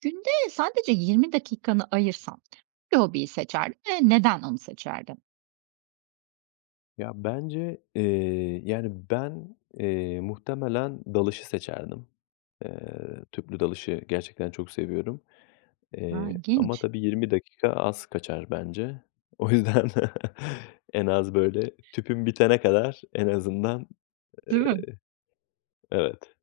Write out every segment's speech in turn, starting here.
Günde sadece 20 dakikanı ayırsan hangi hobiyi seçerdin ve neden onu seçerdin? Ya bence, eee, yani ben, eee, muhtemelen dalışı seçerdim. Eee, tüplü dalışı gerçekten çok seviyorum, A! eee, ama İlginç. tabii 20 dakika az kaçar bence. O yüzden en az böyle tüpüm bitene kadar en azından, Değil ııı, mi? evet.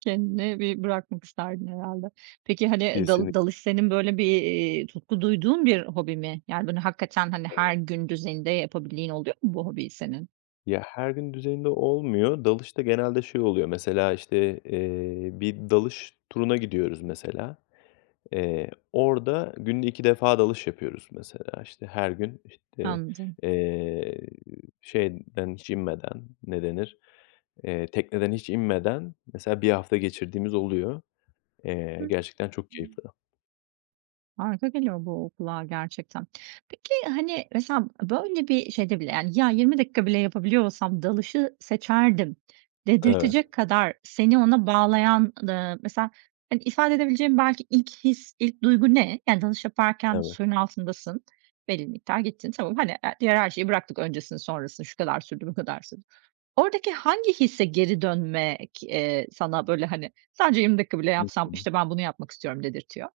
Kendini bir bırakmak isterdin herhalde. Peki, hani, Kesinlik dal dalış senin böyle bir, iii, tutku duyduğun bir hobi mi? Yani, böyle, hakikaten hani her [unintelligible] gün düzeyinde yapabildiğin oluyor mu bu hobiyi senin? Ya, her gün düzeyinde olmuyor dalışta genelde şey oluyor, mesela, işte, eee, bir dalış turuna gidiyoruz mesela, eee, orada günde 2 defa dalış yapıyoruz mesela; işte her gün, Anladım. eee, şeyden hiç inmeden, ne denir, eee, tekneden hiç inmeden, mesela, 1 hafta geçirdiğimiz oluyor. Eee, gerçekten çok keyif [unintelligible] veriyor. Harika geliyor bu kulağa gerçekten. Peki, hani, mesela böyle bir şeyde bile, yani, ya, 20 dakika bile yapabiliyor olsam dalışı seçerdim Evet. dedirtecek kadar seni ona bağlayan, ııı, mesela, hani, ifade edebileceğin belki ilk his, ilk duygu ne? Yani, dalış yaparken Evet. suyun altındasın, belli miktar gittin. Tamam, hani, diğer her şeyi bıraktık, öncesini sonrasını, şu kadar sürdü, bu kadar sürdü. Oradaki hangi hisse geri dönmek, eee, sana böyle, hani, sadece 20 dakika bile Hı yapsam hı. işte ben bunu yapmak istiyorum dedirtiyor?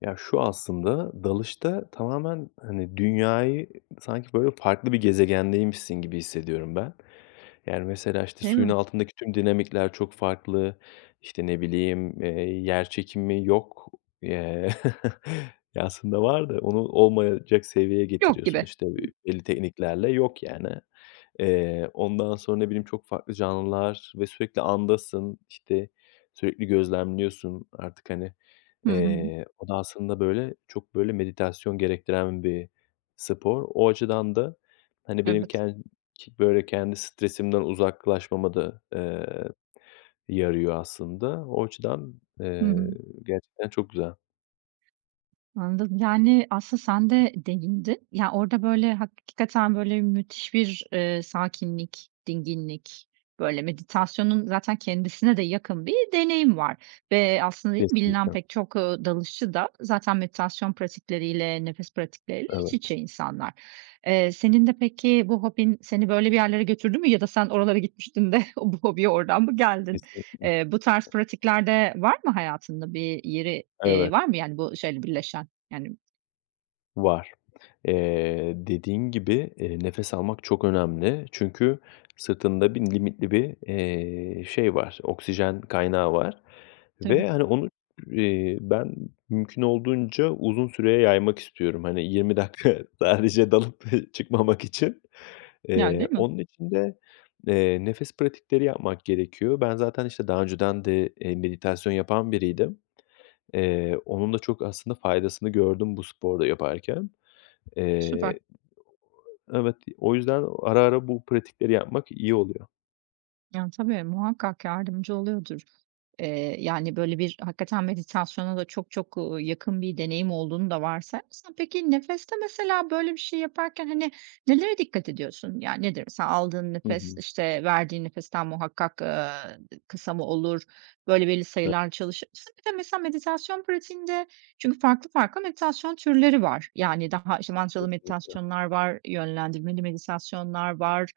Ya, şu aslında dalışta tamamen, hani, dünyayı ı sanki böyle farklı bir gezegendeymişsin gibi hissediyorum ben. Yani, mesela, işte, Değil suyun mi? altındaki tüm dinamikler çok farklı, işte, ne bileyim, eee, yerçekimi yok. Ye ya, aslında var da, onu olmayacak seviyeye Yok getiriyorsun. gibi. İşte, ö belli tekniklerle yok, yani. Eee, ondan sonra ne bileyim çok farklı canlılar ve sürekli andasın, işte, sürekli gözlemliyorsun artık. Hani, artık, Hı hı. eee, o da aslında böyle, çok böyle meditasyon gerektiren bir spor. O açıdan da hani, benim Evet. kendi böyle kendi stresimden uzaklaşmama da, eee, yarıyor aslında. O açıdan, Hı eee, hı. gerçekten çok güzel. Anladım. Yani, aslında sen de değindin. Ya, orada, böyle, hakikaten böyle müthiş bir, eee, sakinlik, dinginlik, böyle, meditasyonun zaten kendisine de yakın bir deneyim var. Ve aslında değil mi, bilinen Kesinlikle. pek çok, ııı, dalışçı da zaten meditasyon pratikleriyle, nefes pratikleriyle Evet. iç içe insanlar. Eee, senin de peki bu hobin seni böyle bir yerlere götürdü mü ya da sen oralara gitmiştin de o bu hobiye oradan mı geldin? Kesinlikle. Eee, bu tarz pratikler de var mı hayatında bir yeri, eee, Evet. var mı yani bu şeyle birleşen? Yani Var. Eee, dediğin gibi, eee, nefes almak çok önemli. Çünkü sırtında bir limitli bir, eee, şey var, oksijen kaynağı var Tabii. ve, hani, onu ü eee, ben mümkün olduğunca uzun süreye yaymak istiyorum. Hani, 20 dakika sadece dalıp çıkmamak için. Yani, Eee, değil mi? onun için de, eee, nefes pratikleri yapmak gerekiyor. Ben zaten, işte, daha önceden de, eee, meditasyon yapan biriydim. Eee, onun da çok aslında faydasını gördüm bu sporu da yaparken. Eee Süper. Evet, o yüzden o ara ara bu pratikleri yapmak iyi oluyor. Yani tabii, muhakkak yardımcı oluyordur. Iıı, yani, böyle, bir hakikaten meditasyona da çok çok, ııı, yakın bir deneyim olduğunu da varsayarsan. Peki nefeste mesela böyle bir şey yaparken, hani, nelere dikkat ediyorsun? Ya, nedir mesela aldığın Hı nefes, hı. işte, verdiğin nefesten muhakkak, ııı, d kısa mı olur? Böyle, belli E sayılarla çalışır mısın? Bir de mesela meditasyon pratiğinde çünkü farklı farklı meditasyon türleri var yani daha, işte, mantralı Kesinlikle. meditasyonlar var, yönlendirmeli meditasyonlar var,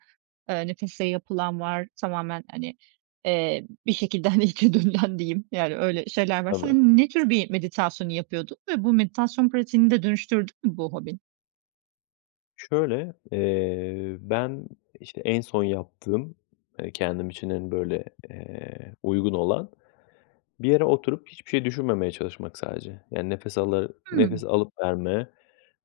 eee, nefesle yapılan var, tamamen, hani, ııı, bir şekilde, hani, içe dönülen diyeyim yani öyle şeyler var. Evet. Sen ne tür bir meditasyonu yapıyordun ve bu meditasyon pratiğini de dönüştürdü mü bu hobin? Şöyle: Eee, ben, işte, en son yaptığım, ııı, kendim için, hani, böyle, eee, uygun olan bir yere oturup hiçbir şey düşünmemeye çalışmak sadece. Yani nefes alı Hıı. nefes alıp verme,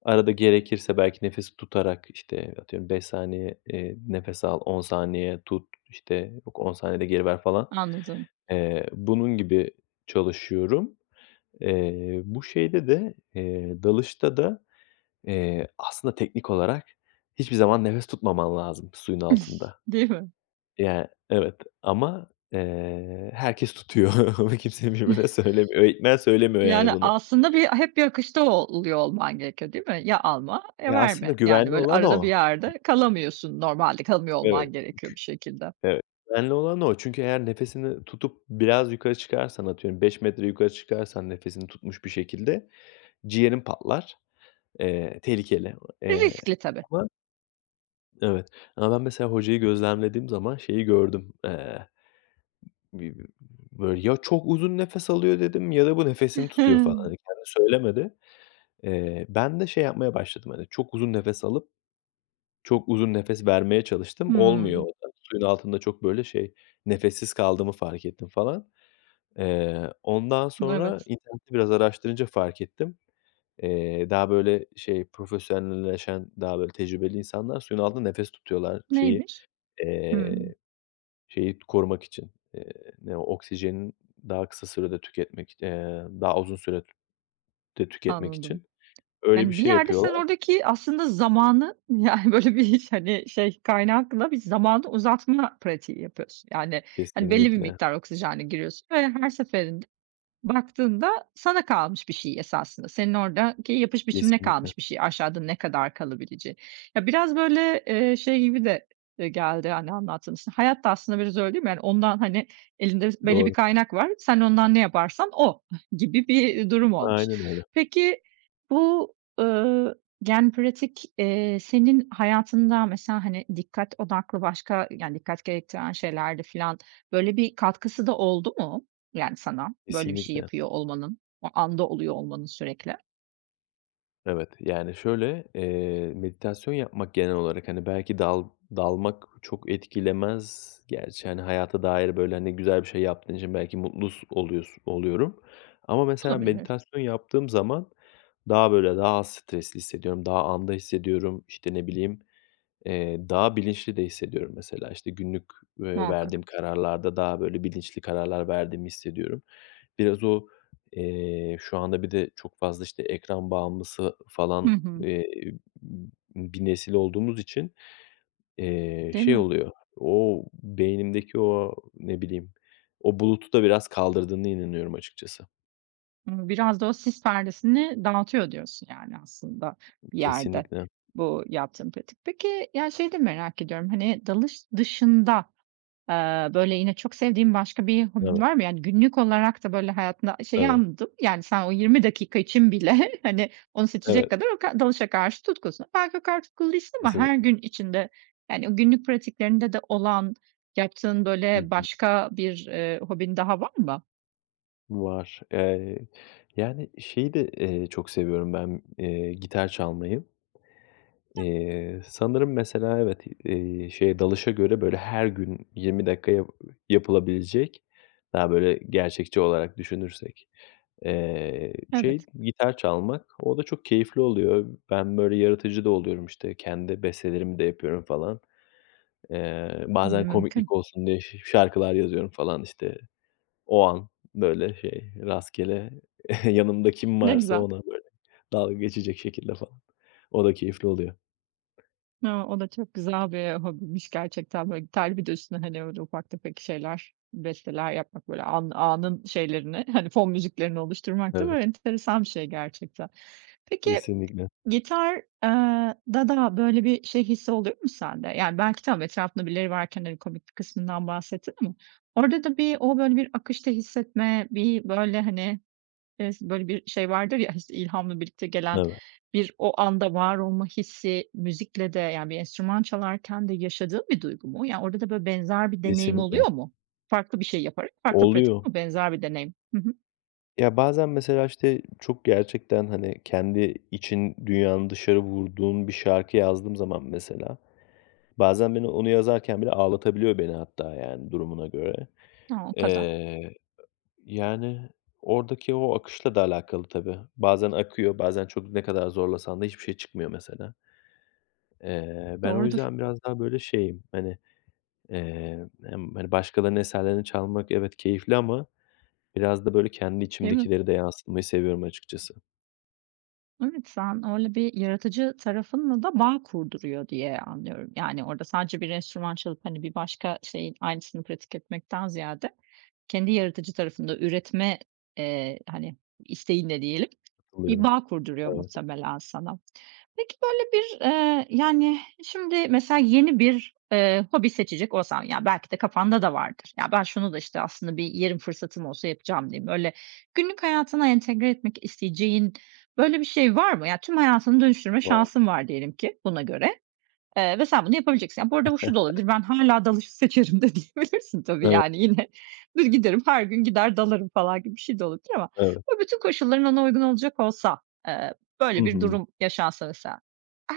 arada gerekirse belki nefes tutarak, işte, atıyorum 5 saniye, eee, nefes al, 10 saniye tut, işte, yok 10 saniyede geri ver falan, Anladım. eee, bunun gibi çalışıyorum. Eee, bu şeyde de, eee, dalışta da, eee, aslında teknik olarak hiçbir zaman nefes tutmaman lazım suyun altında. Değil mi? Yani, evet. Ama, eee, herkes tutuyor, kimse birbirine söylemiyor, eğitmen söylemiyor yani Yani bunu. aslında bir hep bir akışta o o oluyor olman gerekiyor, değil mi? Ya alma ya Ya, aslında verme. Yani güvenli böyle olan arada bir o. yerde kalamıyorsun normalde, kalmıyor Evet, olman gerekiyor bir şekilde. gü evet, güvenli olan o. Çünkü eğer nefesini tutup biraz yukarı çıkarsan, atıyorum 5 metre yukarı çıkarsan nefesini tutmuş bir şekilde ciğerin patlar. Eee, tehlikeli, E, eee, riskli tabii. ama Evet. Ama ben mesela hocayı gözlemlediğim zaman şeyi gördüm, eee, b b b böyle, "Ya çok uzun nefes alıyor dedim ya da bu nefesini tutuyor." falan hani. Kendi söylemedi. Eee, ben de şey yapmaya başladım, hani, çok uzun nefes alıp çok uzun nefes vermeye çalıştım. Olmuyor o Hımm. da. Suyun altında çok, böyle, şey, nefessiz kaldığımı fark ettim falan. Eee, ondan sonra Evet. internette biraz araştırınca fark ettim. Eee, daha, böyle, şey profesyonelleşen, daha böyle tecrübeli insanlar, suyun altında nefes tutuyorlar şeyi, Neymiş? Hıı. eee, şeyi korumak için, ııı, ne o? Oksijeni daha kısa sürede tüketmek ııı, daha uzun süre de tüketmek Anladım. için öyle bir Yani bir şey yerde sen yapıyorlar. oradaki aslında zamanı, yani, böyle, bir hiç hani, şey kaynakla bir zamanı uzatma pratiği yapıyorsun yani. Hani, belli bir Kesinlikle. miktar oksijenle giriyorsun ve her seferinde baktığında sana kalmış bir şey esasında. Senin oradaki yapış biçimine Kesinlikle. kalmış bir şey aşağıda ne kadar kalabileceği. Ya, biraz, böyle, ııı, şey gibi de, ııı, geldi, hani, anlattığın, işte, hayat da aslında biraz öyle değil mi? Yani ondan, hani, elinde biz belli bir Doğru. kaynak var. Sen ondan ne yaparsan o gibi bir durum olmuş. Aynen öyle. Peki bu, ııı, yani, pratik, eee, senin hayatında mesela, hani, dikkat odaklı başka yani dikkat gerektiren şeylerde filan, böyle, bir katkısı da oldu mu yani sana böyle bir şey Kesinlikle. yapıyor olmanın, o anda oluyor olmanın sürekli? Evet, yani şöyle, eee, meditasyon yapmak genel olarak, hani, belki dal dalmak çok etkilemez gerçi. Hani hayata dair böyle, hani, güzel bir şey yaptığın için belki mutlus oluyos oluyorum ama mesela Olabilir. meditasyon yaptığım zaman daha böyle, daha az stresli hissediyorum, daha anda hissediyorum; işte, ne bileyim, eee, daha bilinçli de hissediyorum. Mesela, işte, günlük, eee, Muhakkak. verdiğim kararlarda daha böyle bilinçli kararlar verdiğimi hissediyorum. Biraz o, eee şu anda bir de çok fazla, işte, ekran bağımlısı Hı falan, hı. eee, b bir nesil olduğumuz için, eee, Değil şey mi? oluyor; o, beynimdeki o, ne bileyim, o bulutu da biraz kaldırdığına inanıyorum açıkçası. Hımm, biraz da o sis perdesini dağıtıyor diyorsun; yani, aslında bir yerde Kesinlikle. bu yaptığın pratik. Peki, ya şeyi de merak ediyorum, hani, dalış dışında, aaa, böyle yine çok sevdiğim başka bir hobin Evet. var mı? Yani, günlük olarak da böyle hayatında a şeyi Evet. anladım, yani, sen o 20 dakika için bile, hani, onu seçecek Evet. kadar o kad dalışa karşı tutkusun. Belki o kadar tutkulu değilsin ama her Kesinlikle. gün içinde, yani günlük pratiklerinde de olan, yaptığın Hı böyle hı. başka bir, ııı, hobin daha var mı? Var, eee, yani, şeyi de, eee, çok seviyorum ben, eee, gitar çalmayı. Eee, sanırım mesela evet, eee, şeye dalışa göre böyle her gün 20 dakikaya yapılabilecek, daha böyle gerçekçi olarak düşünürsek, eee, şey Evet. gitar çalmak, o da çok keyifli oluyor. Ben böyle yaratıcı da oluyorum, işte, kendi bestelerimi de yapıyorum falan. Eee, bazen komiklik Mümkün. olsun diye ş şarkılar yazıyorum falan, işte, o an böyle şey rastgele yanımda kim Ne varsa güzel. ona böyle dalga geçecek şekilde falan, o da keyifli oluyor. He, o da çok güzel bir hobiymiş gerçekten. Böyle gitarla bir de üstüne, hani, öyle ufak tefek şeyler, besteler yapmak böyle an anın şeylerini hani fon müziklerini oluşturmak Evet. da enteresan bir şey gerçekten. Peki Kesinlikle. gitar eee, da da böyle bir şey hissi oluyor mu sende? Yani belki tamam etrafında birileri varken hani komiklik kısmından bahsettin. Ama orada da bir o böyle bir akışta hissetme bir böyle hani, eee, si böyle bir şey vardır ya, işte, ilhamla birlikte gelen Evet. bir o anda var olma hissi müzikle de yani bir enstrüman çalarken de yaşadığın bir duygu mu? Yani orada da böyle benzer bir deneyim Kesinlikle. oluyor mu? Farklı bir şey yaparak farklı pratik Oluyor. ama benzer bir deneyim. Hı hı. Ya, bazen mesela, işte, çok gerçekten hani kendi için dünyanın dışarı vurduğun bir şarkı yazdığım zaman mesela bazen beni onu yazarken bile ağlatabiliyor beni hatta, yani, durumuna göre. Ha, o kadar. Eee, yani oradaki o akışla da alakalı tabii bazen akıyor, bazen çok ne kadar zorlasan da hiçbir şey çıkmıyor mesela. Eee, ben o Doğrudur. yüzden biraz daha böyle şeyim hani, eee, emm, hani, başkalarının eserlerini çalmak evet, keyifli ama biraz da böyle kendi Değil mi? içimdekileri de yansıtmayı seviyorum açıkçası. Evet, sen öyle bir yaratıcı tarafınla da bağ kurduruyor diye anlıyorum. Yani, orada sadece bir enstrüman çalıp, hani, bir başka şeyin aynısını pratik etmekten ziyade, kendi yaratıcı tarafında üretme, eee, hani, isteğinle diyelim bir Oluyorum, bağ kurduruyor evet. muhtemelen sana. Peki, böyle, bir, eee, yani, eee, şimdi mesela yeni bir, eee, hobi seçecek olsan ya belki de kafanda da vardır. Ya, "Ben şunu da, işte, aslında bir yerim fırsatım olsa yapacağım." diye. Böyle, günlük hayatına entegre etmek isteyeceğin böyle bir şey var mı? Ya, tüm hayatını dönüştürme Var. şansın var diyelim ki buna göre, eee, ve sen bunu yapabileceksin. Bu arada bu şu da olabilir: "Ben hâlâ dalışı seçerim." de diyebilirsin tabii Evet. yani. Yine bir, "Giderim, her gün gider dalarım." falan gibi bir şey de olabilir ama Evet. bu bütün koşulların ona uygun olacak olsa, eee, Hı böyle bir hı. durum yaşansa mesela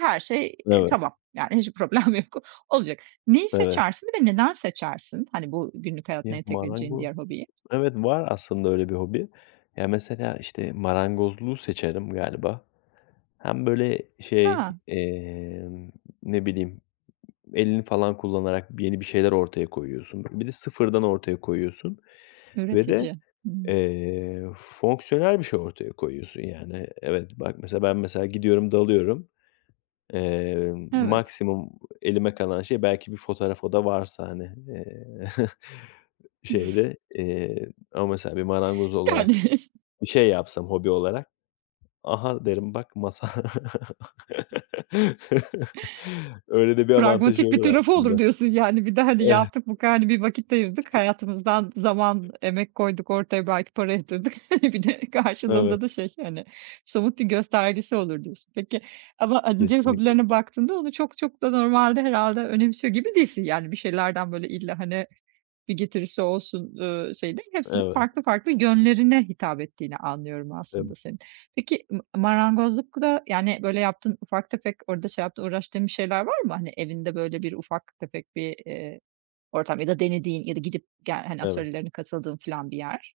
her şey, eee, Evet. tamam. Yani, hiçbir problem yok. Olacak. Neyi Evet. seçersin ve neden seçersin? Hani, bu günlük hayatına Ya, entegre edeceğini marango diğer hobiyi? Evet, var aslında öyle bir hobi. Ya, mesela, işte, marangozluğu seçerim galiba. Hem, böyle, şey, Ha! eee, ne bileyim, elini falan kullanarak b yeni bir şeyler ortaya koyuyorsun. Bir de sıfırdan ortaya koyuyorsun ve de, Üretici. Hıı. eee, fonksiyonel bir şey ortaya koyuyorsun, yani, evet bak, mesela, ben, mesela, gidiyorum dalıyorum, eee, Evet. maksimum elime kalan şey belki bir fotoğraf, o da varsa, hani. Eee, şeyde, eee, ama mesela bir marangoz olarak Yani. bir şey yapsam, hobi olarak, "Aha!" derim "Bak masa!" Öyle de bir avantajı "Pragmatik bir olur tarafı olur." aslında. diyorsun. Yani bir de, hani, "Yaptık bu kadar, hani, bir vakit ayırdık. Hayatımızdan zaman emek koyduk ortaya, belki para yatırdık. Bir de Evet. karşılığında da şey, hani, somut bir göstergesi olur." diyorsun. Peki, ama, ııı, diğer Kesinlikle. hobilerine baktığında onu çok çok da normalde herhâlde önemsiyor gibi değilsin. Yani, bir şeylerden, böyle, "İlla, hani, bir getirisi olsun." eee, şeyi değil hepsinin Evet. farklı farklı yönlerine hitap ettiğini anlıyorum Tab aslında senin. Peki mı marangozlukta, yani, böyle, yaptığın ufak tefek orada şey yaptığın uğraştığın bir şeyler var mı? Hani, evinde, böyle, bir ufak tefek bir, eee, ortam ya da denediğin ya da gidip gel hani, Evet. atölyelerine katıldığın falan bir yer?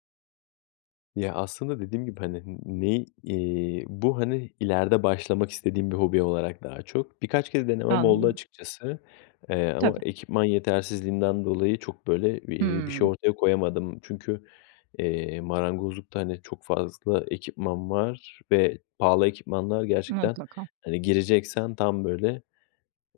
Ya, aslında dediğim gibi, hani, n ney, eee, bu, hani, ileride başlamak istediğim bir hobi olarak daha çok Birkaç kere denemem oldu Anladım. açıkçası, eee, ama Tabii. ekipman yetersizliğinden dolayı çok, böyle, iii, bir şey Hıı. ortaya koyamadım çünkü, eee, marangozlukta, hani, çok fazla ekipman var ve pahalı ekipmanlar gerçekten. Mutlaka. Hani, gireceksen tam, böyle,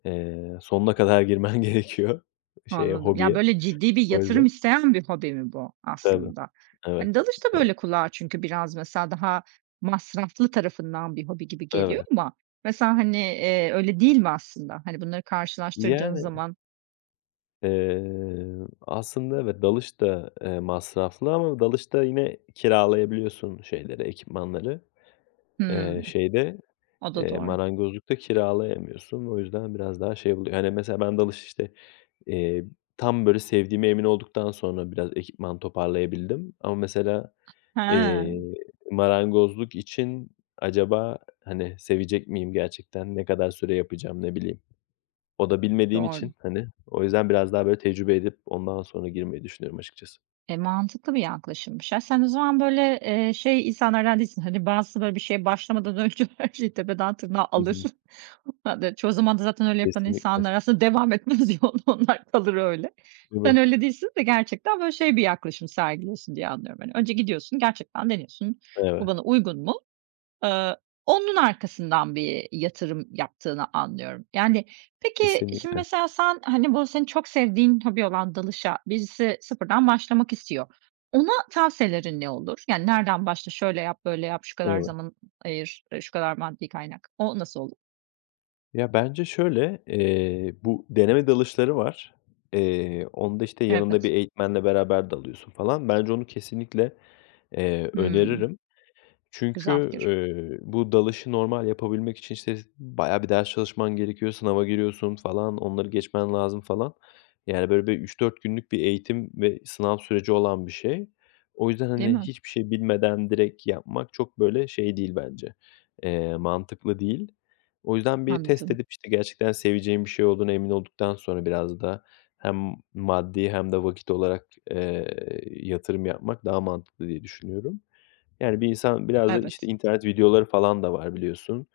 eee, sonuna kadar girmen gerekiyor şeye, Anladım. Ya, hobiye. böyle, ciddi bir Öyle. yatırım isteyen bir hobi mi bu Tabii. aslında? Evet, Hani, dalış da, evet. böyle, kulağa çünkü biraz mesela daha masraflı tarafından bir hobi gibi geliyor Evet. ama. Mesela, hani, eee, öyle değil mi aslında? Hani, bunları karşılaştırdığın Yani zaman? Eee, aslında, evet, dalış da, eee, masraflı ama dalışta yine kiralayabiliyorsun şeyleri, ekipmanları. Eee, Hımm. şeyde, O da eee, doğru. marangozlukta kiralayamıyorsun ve o yüzden biraz daha şey oluyor. Hani, mesela ben dalış, işte, eee, tam, böyle, sevdiğime emin olduktan sonra biraz ekipman toparlayabildim ama mesela, eee, He. marangozluk için acaba, hani, sevecek miyim gerçekten? Ne kadar süre yapacağım? Ne bileyim. O da bilmediğin Doğru. için, hani, o yüzden biraz daha, böyle, tecrübe edip ondan sonra girmeyi düşünüyorum açıkçası. Eee, mantıklı bir yaklaşımmış. Ya, sen o zaman, böyle, eee, şey insanlardan değilsin, hani, bazısı, böyle, bir şeye başlamadan önce her şeyi tepeden tırnağa Hı alır. hı. [unintelligible] Çoğu zaman da zaten öyle yapan Kesinlikle. insanlar aslında devam etmez ya o onlar kalır öyle. Sen [unintelligible] öyle değilsin ve gerçekten, böyle, şey bir yaklaşım sergiliyorsun diye anlıyorum: Hani, önce gidiyorsun, gerçekten deniyorsun, Eve "Bu bana uygun mu?" Eee, onun arkasından bir yatırım yaptığını anlıyorum, yani. Peki şimdi Kesinlikle. mesela sen, hani, bu senin çok sevdiğin hobi olan dalışa birisi sıfırdan başlamak istiyor. Ona tavsiyelerin ne olur? Yani, nereden başla "Şöyle yap, böyle yap, şu kadar Evet. zaman, eee, ayır, eee, şu kadar maddi kaynak." O nasıl olu Ya, bence şöyle. İii, bu deneme dalışları var. İii, onda, işte, yanında Evet. bir eğitmenle beraber dalıyorsun falan. Bence onu kesinlikle, eee, Hımm. öneririm. Çünkü, Güzel fikir. ııı, bu dalışı normal yapabilmek için işte, bayağı bir ders çalışman gerekiyor, sınava giriyorsun, falan, onları geçmen lazım, falan. Yani, böyle, bir 3-4 günlük bir eğitim ve sınav süreci olan bir şey. O yüzden, Değil hani, mi? hiçbir şey bilmeden direkt yapmak çok, böyle, şey değil bence, eee, mantıklı değil. O yüzden bir test Anladım. edip işte gerçekten seveceğim bir şey olduğuna emin olduktan sonra biraz da hem maddi hem de vakit olarak, ııı, yatırım yapmak daha mantıklı diye düşünüyorum. Yani, bir insan biraz da işte Evet. internet videoları falan da var biliyorsun.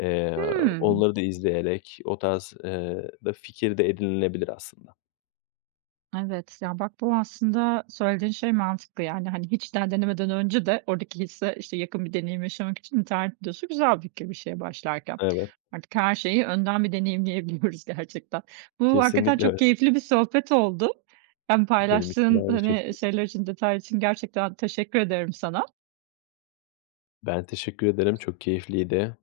Eee, Hımm. onları da izleyerek o tarz, ııı, da fikir de edinilebilir aslında. Evet. Ya, bak, bu aslında söylediğin şey mantıklı yani. Hani, hiç daha denemeden önce de oradaki hisse, işte, yakın bir deneyim yaşamak için internet videosu güzel bir fikir bir şeye başlarken. Evet. Artık her şeyi önden bir deneyimleyebiliyoruz gerçekten. Bu hakikaten Kesinlikle öyle. çok keyifli bir sohbet oldu. Ben Benim için de paylaştığın, aynı hani, şekil şeyler için detaylar için gerçekten teşekkür ederim sana. Ben teşekkür ederim, çok keyifliydi.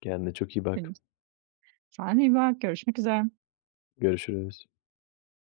Kendine çok iyi bak. [unintelligible] Sen de iyi bak. Görüşmek üzere. Görüşürüz.